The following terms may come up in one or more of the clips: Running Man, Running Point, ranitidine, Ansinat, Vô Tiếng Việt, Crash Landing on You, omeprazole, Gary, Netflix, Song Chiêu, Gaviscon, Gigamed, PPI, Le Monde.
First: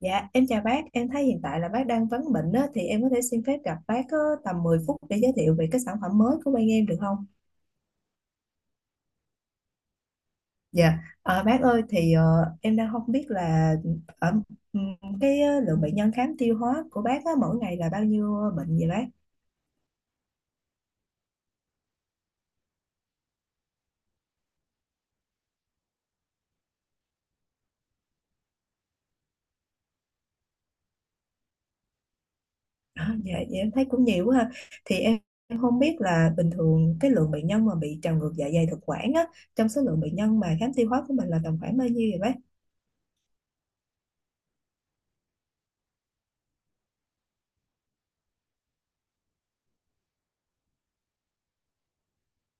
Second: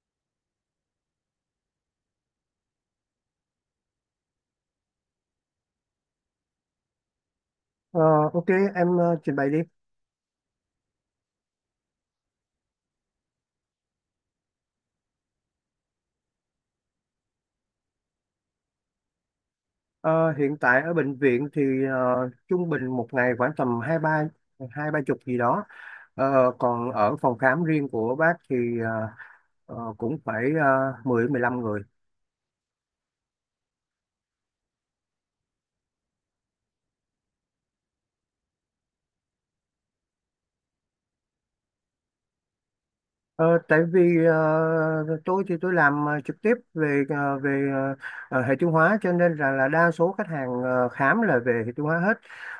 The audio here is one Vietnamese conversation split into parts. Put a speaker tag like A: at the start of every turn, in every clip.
A: Dạ, em chào bác, em thấy hiện tại là bác đang vấn bệnh đó, thì em có thể xin phép gặp bác có tầm 10 phút để giới thiệu về cái sản phẩm mới của bên em được không?
B: Ờ, ok, em trình bày đi.
A: Dạ, à, bác ơi, thì em đang không biết là ở ừm, cái lượng bệnh nhân khám tiêu hóa của bác á, mỗi ngày là bao nhiêu bệnh vậy bác?
B: Ờ, Hiện tại ở bệnh viện thì trung bình một ngày khoảng tầm hai ba chục gì đó. Ờ, Còn ở phòng khám riêng của bác thì ờ, cũng phải 10 15 người.
A: À, dạ, dạ, em thấy cũng nhiều quá ha. Thì em không biết là bình thường cái lượng bệnh nhân mà bị trào ngược dạ dày thực quản á, trong số lượng bệnh nhân mà khám tiêu hóa của mình là tầm khoảng bao nhiêu vậy bác?
B: Ờ, Tại vì tôi thì tôi làm trực tiếp về hệ tiêu hóa cho nên là đa số khách hàng khám là về hệ tiêu hóa hết.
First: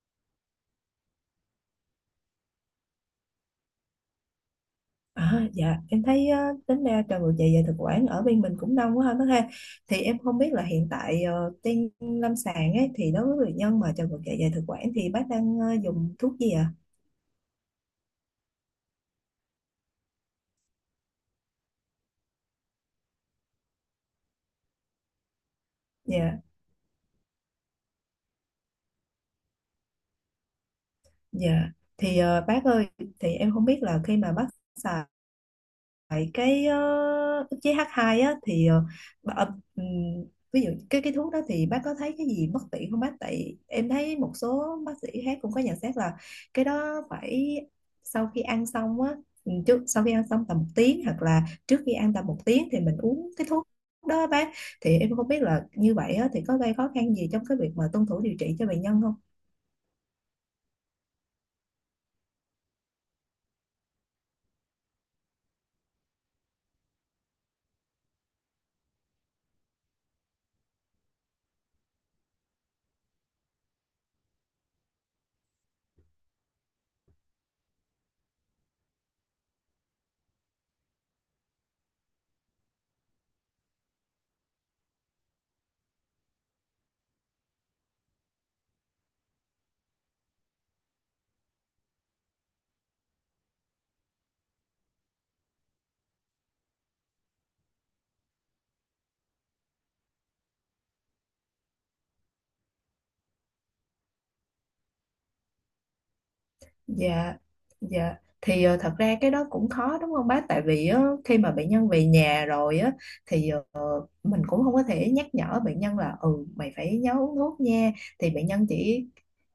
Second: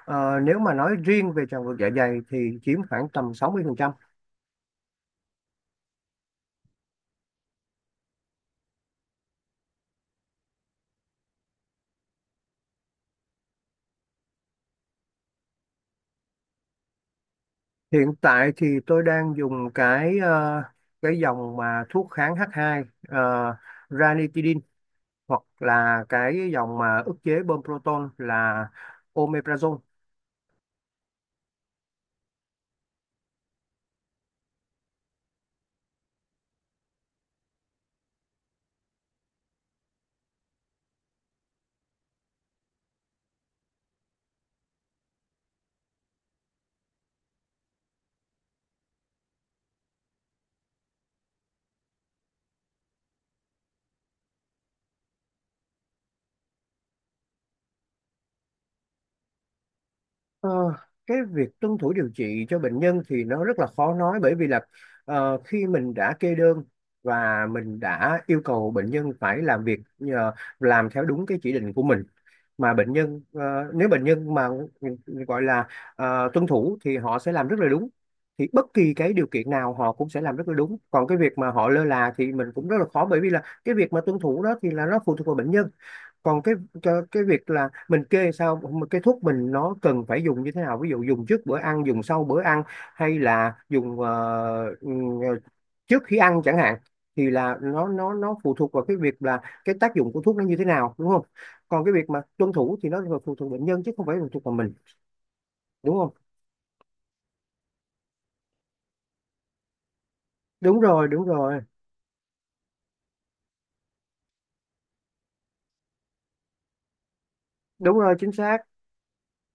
B: Nếu mà nói riêng về tràng ngược dạ dày thì chiếm khoảng tầm 60%.
A: À, dạ em thấy á, tính ra trò ngược dạ dày thực quản ở bên mình cũng đông quá ha bác ha, thì em không biết là hiện tại trên lâm sàng ấy thì đối với bệnh nhân mà trào ngược dạ dày thực quản thì bác đang dùng thuốc gì ạ?
B: Hiện tại thì tôi đang dùng cái dòng mà thuốc kháng H2 , ranitidine hoặc là
A: Dạ,
B: cái dòng mà ức chế bơm proton là omeprazole.
A: dạ, thì bác ơi, thì em không biết là khi mà bác xài. Vậy cái ức chế H2 á thì bà, ờ, ừm, ví dụ cái thuốc đó thì bác có thấy cái gì bất tiện không bác? Tại em thấy một số bác sĩ khác cũng có nhận xét là cái đó phải sau khi ăn xong á, sau khi ăn xong tầm một tiếng hoặc là trước khi ăn tầm một tiếng thì mình uống cái thuốc đó á bác. Thì em không biết là như vậy á thì có gây khó khăn gì trong cái việc mà tuân thủ điều trị cho bệnh nhân không?
B: Ờ, cái việc tuân thủ điều trị cho bệnh nhân thì nó rất là khó nói, bởi vì là khi mình đã kê đơn và mình đã yêu cầu bệnh nhân phải làm việc, làm theo đúng cái chỉ định của mình, mà bệnh nhân nếu bệnh nhân mà gọi là tuân thủ thì họ sẽ làm rất là đúng, thì bất kỳ cái điều kiện nào họ cũng sẽ làm rất là đúng. Còn cái việc mà họ lơ là thì mình cũng rất là khó, bởi vì là cái việc mà tuân thủ đó thì là nó phụ thuộc vào bệnh nhân. Còn cái cho cái việc là mình kê sao, mà cái thuốc mình nó cần phải dùng như thế nào, ví dụ dùng trước bữa ăn, dùng sau bữa ăn hay là dùng trước khi ăn chẳng hạn, thì là nó phụ thuộc vào cái việc là cái tác dụng của thuốc nó như thế nào, đúng không? Còn cái việc mà tuân thủ thì nó là phụ thuộc bệnh nhân chứ không phải phụ thuộc vào mình, đúng không?
A: Dạ, dạ. Thì thật ra cái đó cũng khó đúng không bác? Tại
B: Đúng
A: vì
B: rồi. Đúng
A: khi mà
B: rồi.
A: bệnh nhân về nhà rồi á, thì mình cũng không có thể nhắc nhở bệnh nhân là ừ mày phải nhớ uống thuốc nha,
B: Đúng rồi,
A: thì
B: chính
A: bệnh
B: xác.
A: nhân chỉ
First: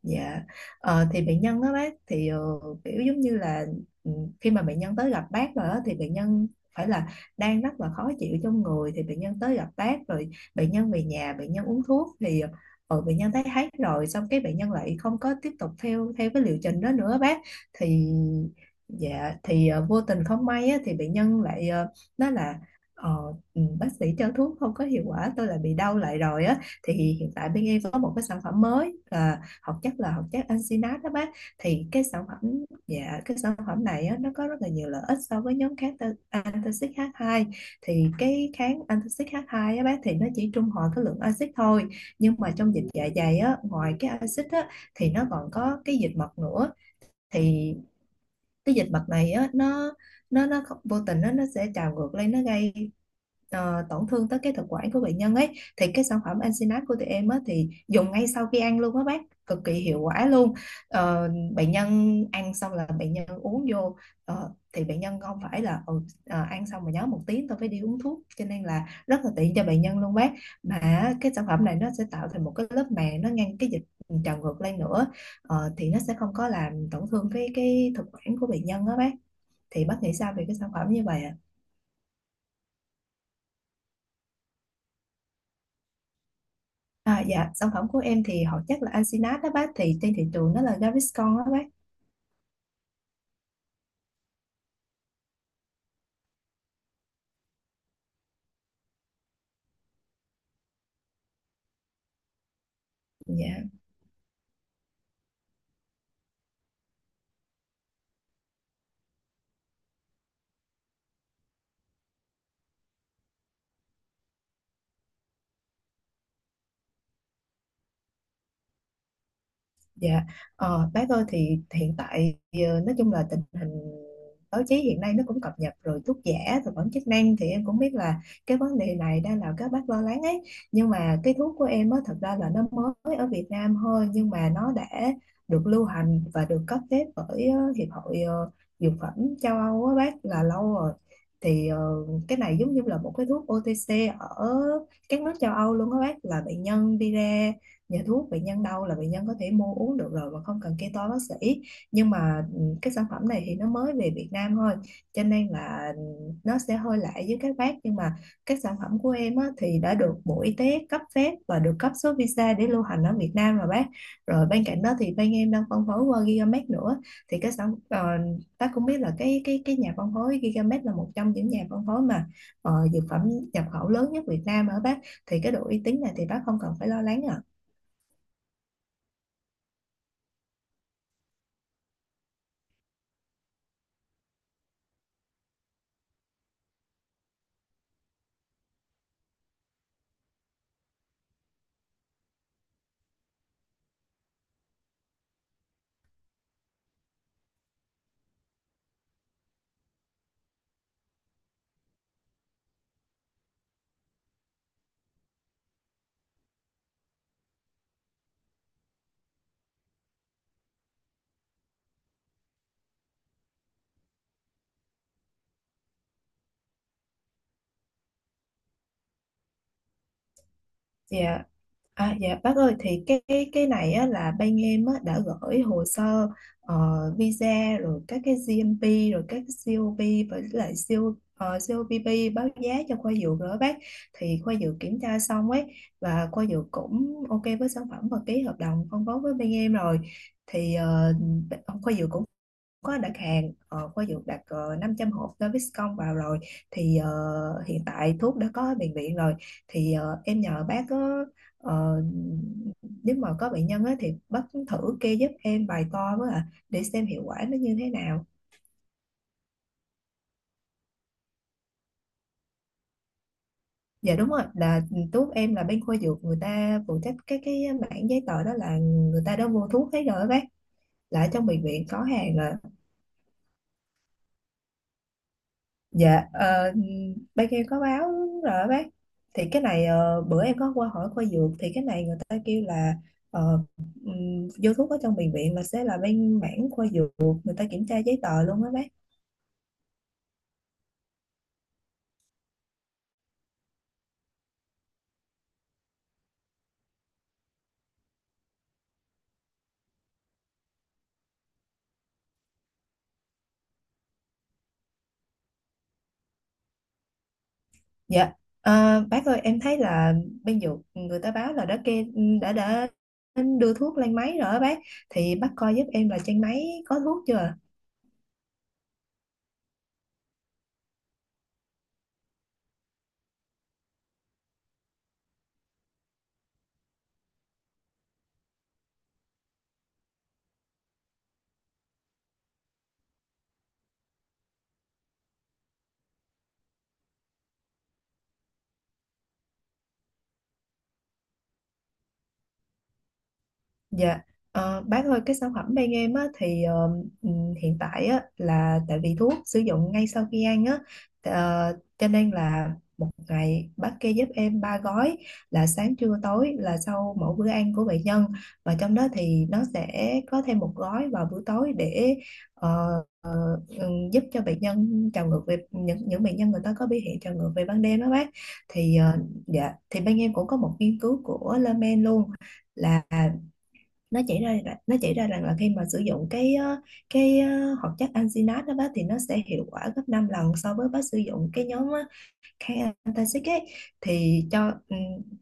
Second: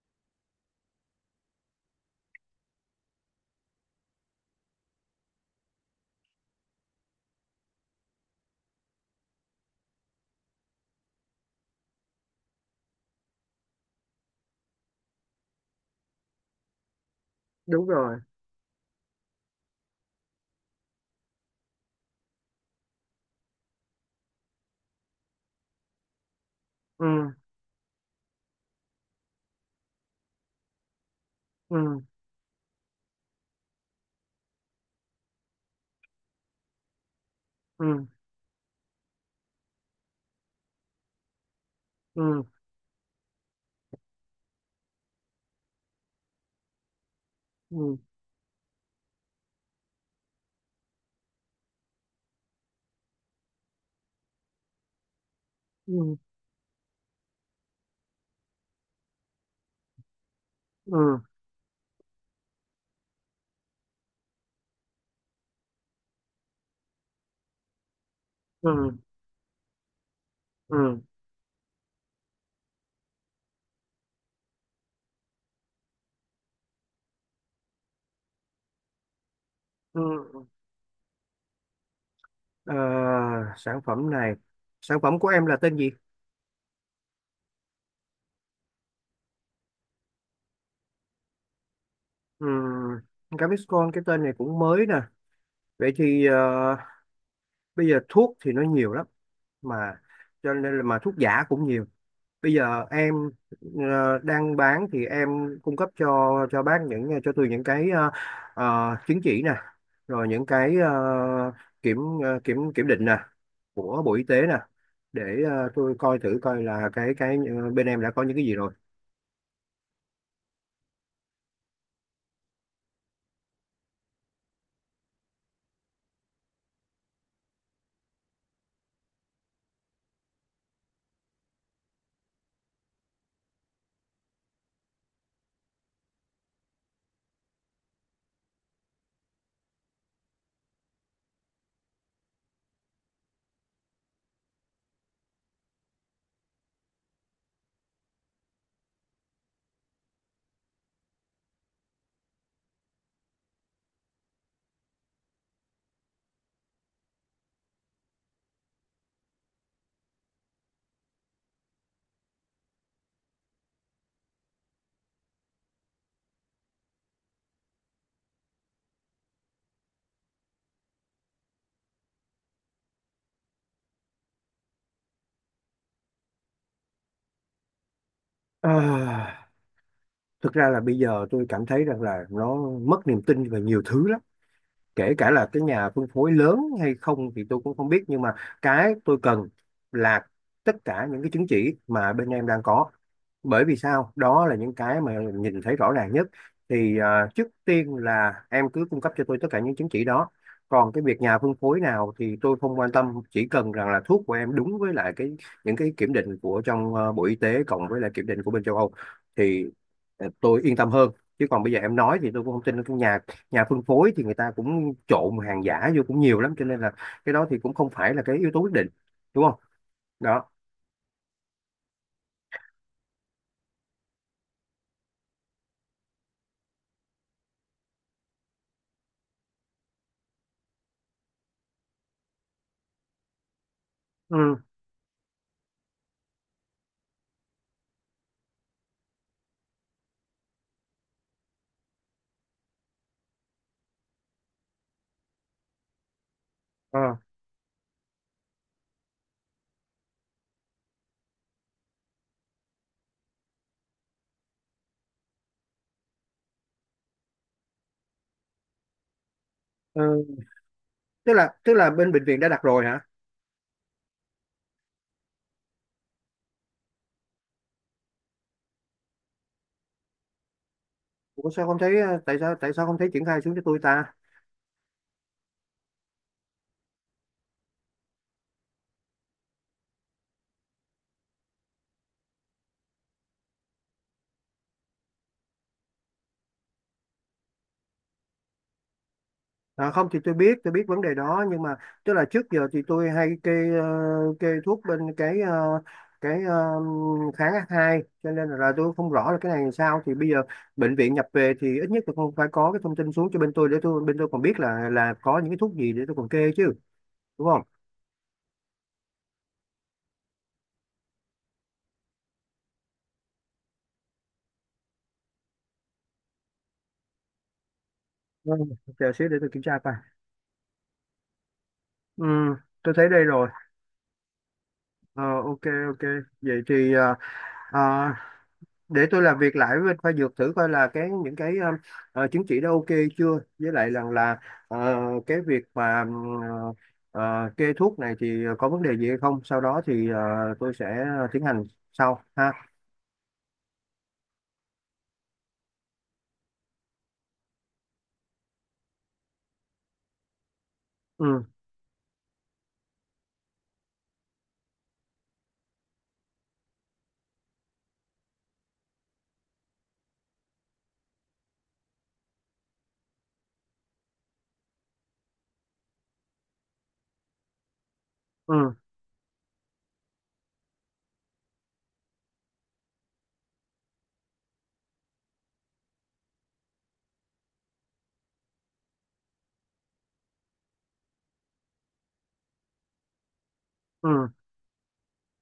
A: dạ. Thì bệnh nhân đó bác, thì kiểu giống như là ừ, khi mà bệnh nhân tới gặp bác rồi đó, thì bệnh nhân phải là đang rất là khó chịu trong người, thì bệnh nhân tới gặp bác rồi, bệnh nhân về nhà bệnh nhân uống thuốc thì bệnh nhân thấy hết rồi, xong cái bệnh nhân lại không có tiếp tục theo theo cái liệu trình đó nữa bác.
B: Đúng
A: Thì
B: rồi.
A: dạ, thì vô tình không may á, thì bệnh nhân lại nói là ờ, ừ, bác sĩ cho thuốc không có hiệu quả tôi lại bị đau lại rồi á. Thì hiện
B: Ừ.
A: tại bên em có một cái sản phẩm mới là hoạt chất Ansinat đó bác. Thì
B: Ừ.
A: cái sản phẩm dạ cái sản phẩm này á, nó có rất là nhiều lợi ích so với nhóm antacid H2.
B: Ừ.
A: Thì cái kháng antacid H2 á bác thì nó chỉ trung hòa cái lượng axit thôi, nhưng
B: Ừ.
A: mà trong dịch dạ dày á, ngoài cái axit á thì nó còn có cái dịch mật nữa. Thì
B: Ừ.
A: cái dịch bệnh này á, nó không- vô tình nó sẽ trào ngược lên, nó gây tổn thương tới cái thực quản của bệnh nhân ấy. Thì cái
B: Ừ.
A: sản phẩm Ensinat của tụi em á thì dùng ngay sau khi ăn luôn á bác, cực kỳ hiệu quả luôn.
B: Ừ.
A: Ờ, Bệnh nhân ăn xong là bệnh nhân uống vô, thì bệnh nhân không phải là ăn xong mà nhớ một tiếng tôi phải đi uống thuốc, cho nên
B: Ừ.
A: là rất là tiện cho bệnh nhân luôn bác.
B: Ừ.
A: Mà
B: Ừ.
A: cái sản phẩm này nó sẽ tạo thành một cái lớp màng, nó ngăn cái dịch trào ngược lên nữa, thì nó sẽ không có làm tổn thương cái thực quản của bệnh nhân đó bác. Thì bác nghĩ sao về
B: Ừ.
A: cái sản phẩm như vậy ạ?
B: Ờ, Sản phẩm này, sản phẩm của em là tên gì?
A: À? Dạ sản phẩm của em thì họ chắc là Ansinat đó bác, thì trên thị trường nó là Gaviscon đó bác.
B: Gaviscon, cái tên này cũng mới nè. Vậy thì bây giờ thuốc thì nó nhiều lắm, mà cho nên là mà thuốc giả cũng nhiều. Bây giờ em
A: Dạ
B: đang bán thì em cung cấp cho bác, những cho Tường những cái chứng chỉ nè, rồi những cái kiểm ờ, kiểm kiểm định nè của Bộ Y tế nè, để tôi coi thử coi là cái bên em đã có những cái gì rồi.
A: Dạ, bác ơi thì hiện tại nói chung là tình hình báo chí hiện nay nó cũng cập nhật rồi, thuốc giả, thực phẩm chức năng, thì em cũng biết là cái vấn đề này đang làm các bác lo lắng ấy. Nhưng mà cái thuốc của em á thật ra là nó mới ở Việt Nam thôi, nhưng mà nó đã được lưu hành và được cấp phép bởi Hiệp hội Dược phẩm châu Âu á bác là lâu rồi. Thì cái này giống như là một cái thuốc OTC ở các nước châu Âu luôn á bác, là bệnh nhân đi ra nhà thuốc, bệnh nhân đau là bệnh nhân có thể mua uống được rồi mà không cần kê toa bác sĩ, nhưng mà cái sản phẩm này thì nó mới về Việt Nam thôi cho nên là nó sẽ hơi lạ với các bác. Nhưng mà các sản phẩm của em á, thì đã được Bộ Y tế cấp phép và được cấp số visa để lưu hành ở Việt Nam rồi bác. Rồi bên cạnh đó thì bên em đang phân phối qua Gigamed nữa, thì bác cũng biết là cái nhà phân phối Gigamed là một trong những nhà phân phối mà dược phẩm nhập khẩu lớn nhất Việt Nam ở bác, thì cái độ uy tín này thì bác không cần phải lo lắng ạ.
B: Ờ, Thực ra là bây giờ tôi cảm thấy rằng là nó mất niềm tin về nhiều thứ lắm, kể cả là cái nhà phân phối lớn hay không thì tôi cũng không biết, nhưng mà cái tôi cần là tất cả những cái chứng chỉ mà bên em đang có, bởi vì sao đó là những cái mà nhìn thấy rõ ràng nhất. Thì trước tiên là em cứ cung cấp cho tôi tất cả những chứng chỉ đó, còn cái việc nhà phân phối nào thì tôi không quan tâm, chỉ cần rằng là thuốc của em đúng với lại cái những cái kiểm định của trong Bộ Y tế cộng với lại kiểm định của bên châu Âu thì tôi yên tâm hơn, chứ còn bây giờ em nói thì tôi cũng không tin. Cái nhà nhà phân phối thì người ta cũng trộn hàng giả vô cũng nhiều lắm, cho nên là cái đó thì cũng không phải là cái yếu tố quyết định, đúng không? Đó.
A: Dạ. À, dạ bác ơi thì cái này á, là bên em á, đã gửi hồ sơ ờ, visa rồi các cái GMP rồi các cái COP với lại CO, COPP báo giá cho khoa dược rồi đó bác. Thì khoa
B: Ừ.
A: dược kiểm tra xong ấy, và khoa dược cũng ok với sản phẩm và ký hợp đồng phân phối với bên em rồi, thì khoa dược cũng có đặt hàng, khoa dược đặt 500 hộp Gaviscon vào rồi. Thì
B: Ờ.
A: hiện tại thuốc đã có bệnh viện rồi, thì em nhờ bác có ờ, nếu mà có bệnh nhân á, thì bác thử kê giúp em vài to với ạ để xem hiệu quả nó như thế nào.
B: Ừ. Tức là bên bệnh viện đã đặt rồi hả?
A: Dạ đúng rồi, là thuốc em là bên khoa dược người ta phụ trách cái mảng giấy tờ đó, là người ta đã mua thuốc hết rồi á bác, là ở trong
B: Ủa,
A: bệnh
B: sao không
A: viện
B: thấy
A: có hàng
B: tại
A: rồi.
B: sao tại sao không thấy triển khai xuống cho tôi ta?
A: Dạ, bác em có báo rồi đó bác. Thì cái này bữa em có qua hỏi khoa dược thì cái này người ta kêu là ờ, vô thuốc ở trong bệnh viện là sẽ là bên mảng khoa dược, người ta kiểm tra giấy tờ luôn á bác.
B: À, không thì tôi biết vấn đề đó, nhưng mà tức là trước giờ thì tôi hay kê thuốc bên cái ờ, kháng H2, cho nên là tôi không rõ là cái này làm sao. Thì bây giờ bệnh viện nhập về thì ít nhất là không phải có cái thông tin xuống cho bên tôi, để bên tôi còn biết là có những cái thuốc gì để tôi còn kê chứ, đúng không?
A: Dạ, bác ơi em thấy là bên dược người ta báo là đã kê đã đưa thuốc lên máy rồi á bác. Thì bác coi giúp em là trên máy có thuốc chưa?
B: Ừ, chờ xíu để tôi kiểm tra coi. Ừ, tôi thấy đây rồi. Ờ, ok, ok. Vậy thì ờ, để tôi làm việc lại với bên khoa dược, thử coi là cái những cái chứng chỉ đó ok chưa, với lại rằng là ờ, cái việc mà kê thuốc này thì có vấn đề gì hay không, sau đó thì tôi sẽ tiến hành sau ha.
A: Dạ, bác ơi cái sản phẩm bên em á, thì hiện tại á, là tại vì thuốc sử dụng ngay sau khi ăn á,
B: Ừ.
A: cho nên là một ngày bác kê giúp em ba gói, là sáng trưa tối, là sau mỗi bữa ăn của bệnh nhân, và trong đó thì nó sẽ có thêm một gói vào bữa tối để ờ, giúp cho bệnh nhân trào ngược, về những bệnh nhân người ta có biểu hiện trào ngược về ban đêm đó bác.
B: Ừ.
A: Thì dạ thì bên em cũng có một nghiên cứu của Le Monde luôn, là nó chỉ ra rằng là khi mà sử dụng hoạt chất alginate đó bác thì nó sẽ hiệu quả gấp 5 lần so với bác sử dụng cái nhóm Khantasic ấy.
B: Ừ.
A: Thì cho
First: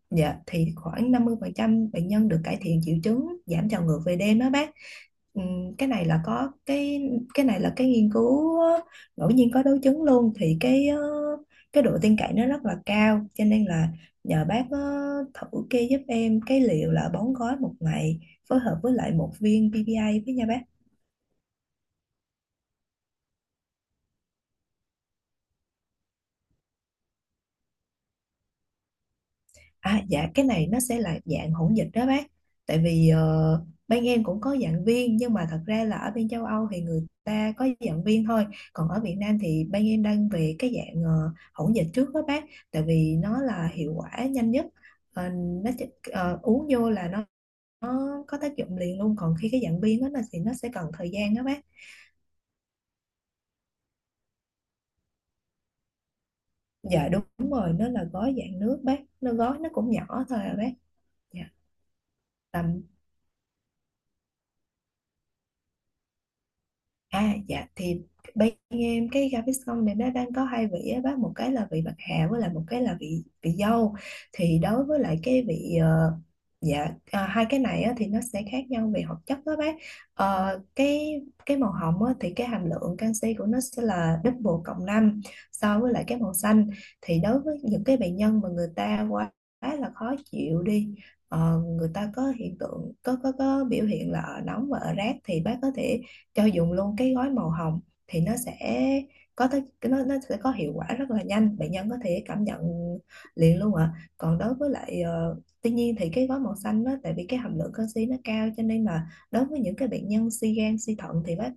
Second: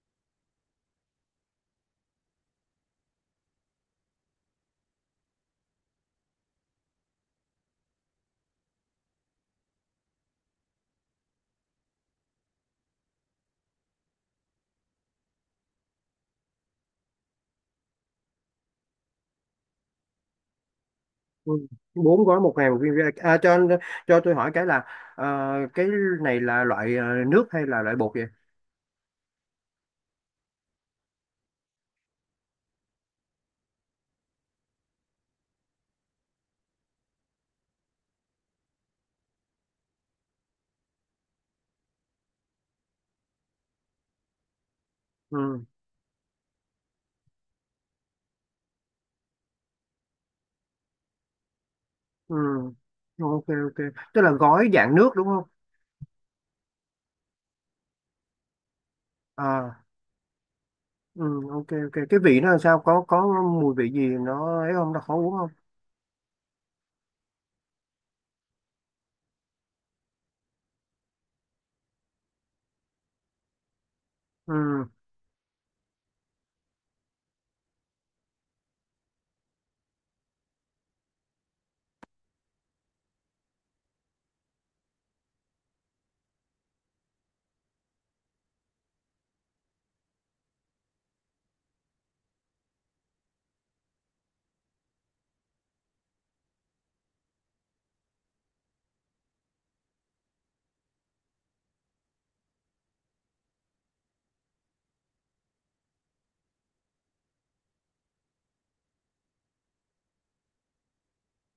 A: dạ thì khoảng 50% bệnh nhân được cải thiện triệu chứng, giảm trào ngược về đêm đó bác. Ừm, cái này là có cái cái này là cái nghiên cứu ngẫu nhiên có đối chứng luôn, thì cái độ tin cậy nó rất là cao cho nên là nhờ bác thử kê giúp em cái liệu là bón gói một ngày phối hợp với lại một viên PPI với nha bác.
B: Ừ. Bốn gói, 1.000 viên, à, cho tôi hỏi cái là ờ, cái này là loại nước hay là loại bột vậy?
A: À, dạ cái này nó sẽ là dạng hỗn dịch đó bác, tại vì bên em cũng có giảng viên nhưng mà thật ra là ở bên châu Âu thì người ta có giảng viên thôi, còn ở Việt Nam thì bên em đang về cái dạng hỗn dịch trước đó bác, tại vì nó là hiệu quả nhanh nhất. Ờ,
B: Ừ.
A: nó chỉ- uống vô là nó có tác dụng liền luôn, còn khi cái dạng viên đó là thì nó sẽ cần thời gian đó bác.
B: Ừ. Ok, ok, tức là gói dạng nước đúng không
A: Dạ đúng rồi, nó là gói dạng nước bác, nó gói nó
B: à?
A: cũng nhỏ thôi à bác.
B: Ừ,
A: Dạ
B: ok, ok, cái vị nó làm sao,
A: tầm
B: có mùi vị gì nó ấy không, nó khó uống không?
A: À dạ thì bên em cái gà này nó đang có hai vị á bác, một cái là vị bạc hà với lại một cái là vị vị dâu.
B: Ừ.
A: Thì đối với lại cái vị dạ, à, hai cái này á, thì nó sẽ khác nhau về hoạt chất đó bác. Cái màu hồng á, thì cái hàm lượng canxi của nó sẽ là double cộng 5 so với lại cái màu xanh, thì đối với những cái bệnh nhân mà người ta quá là khó chịu đi, người ta có hiện tượng có biểu hiện là ở nóng và ở rát thì bác có thể cho dùng luôn cái gói màu hồng, thì nó sẽ có tới cái- nó sẽ có hiệu quả rất là nhanh, bệnh nhân có thể cảm nhận liền luôn ạ. Còn đối với lại tuy nhiên thì cái gói màu xanh đó tại vì cái hàm lượng canxi nó cao cho nên là đối với những cái bệnh nhân suy gan suy thận thì bác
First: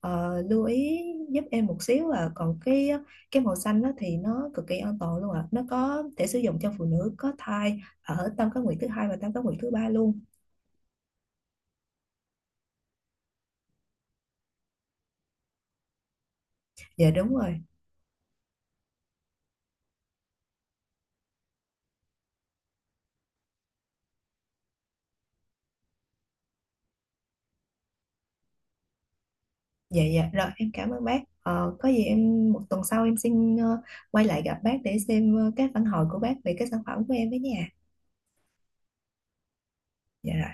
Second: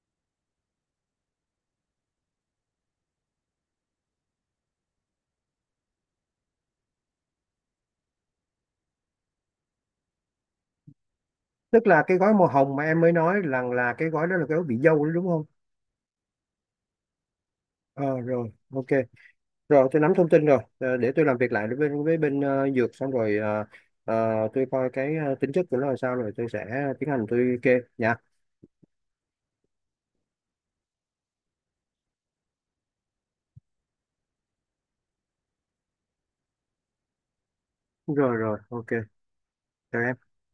A: lưu ý giúp em một xíu à. Còn cái màu xanh đó thì nó cực kỳ an toàn luôn ạ, nó có thể sử dụng cho phụ nữ có thai ở tam cá nguyệt thứ hai và tam cá nguyệt thứ ba luôn.
B: Tức là cái gói màu hồng mà em mới nói rằng là cái gói đó là cái gói vị dâu đó, đúng không?
A: Dạ đúng rồi.
B: Ờ Rồi, ok, rồi tôi nắm thông tin rồi. Ờ, để tôi làm việc lại với bên dược xong rồi tôi coi cái tính chất của nó là sao, rồi tôi sẽ tiến hành tôi kê nha.
A: Dạ dạ rồi em cảm ơn bác. Ờ, có gì em một tuần sau em xin quay lại gặp bác để xem các phản hồi của bác về cái sản phẩm của em với nhà.
B: Rồi, rồi, ok. Chào em.
A: Dạ rồi.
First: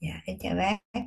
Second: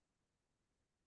A: Dạ em chào bác.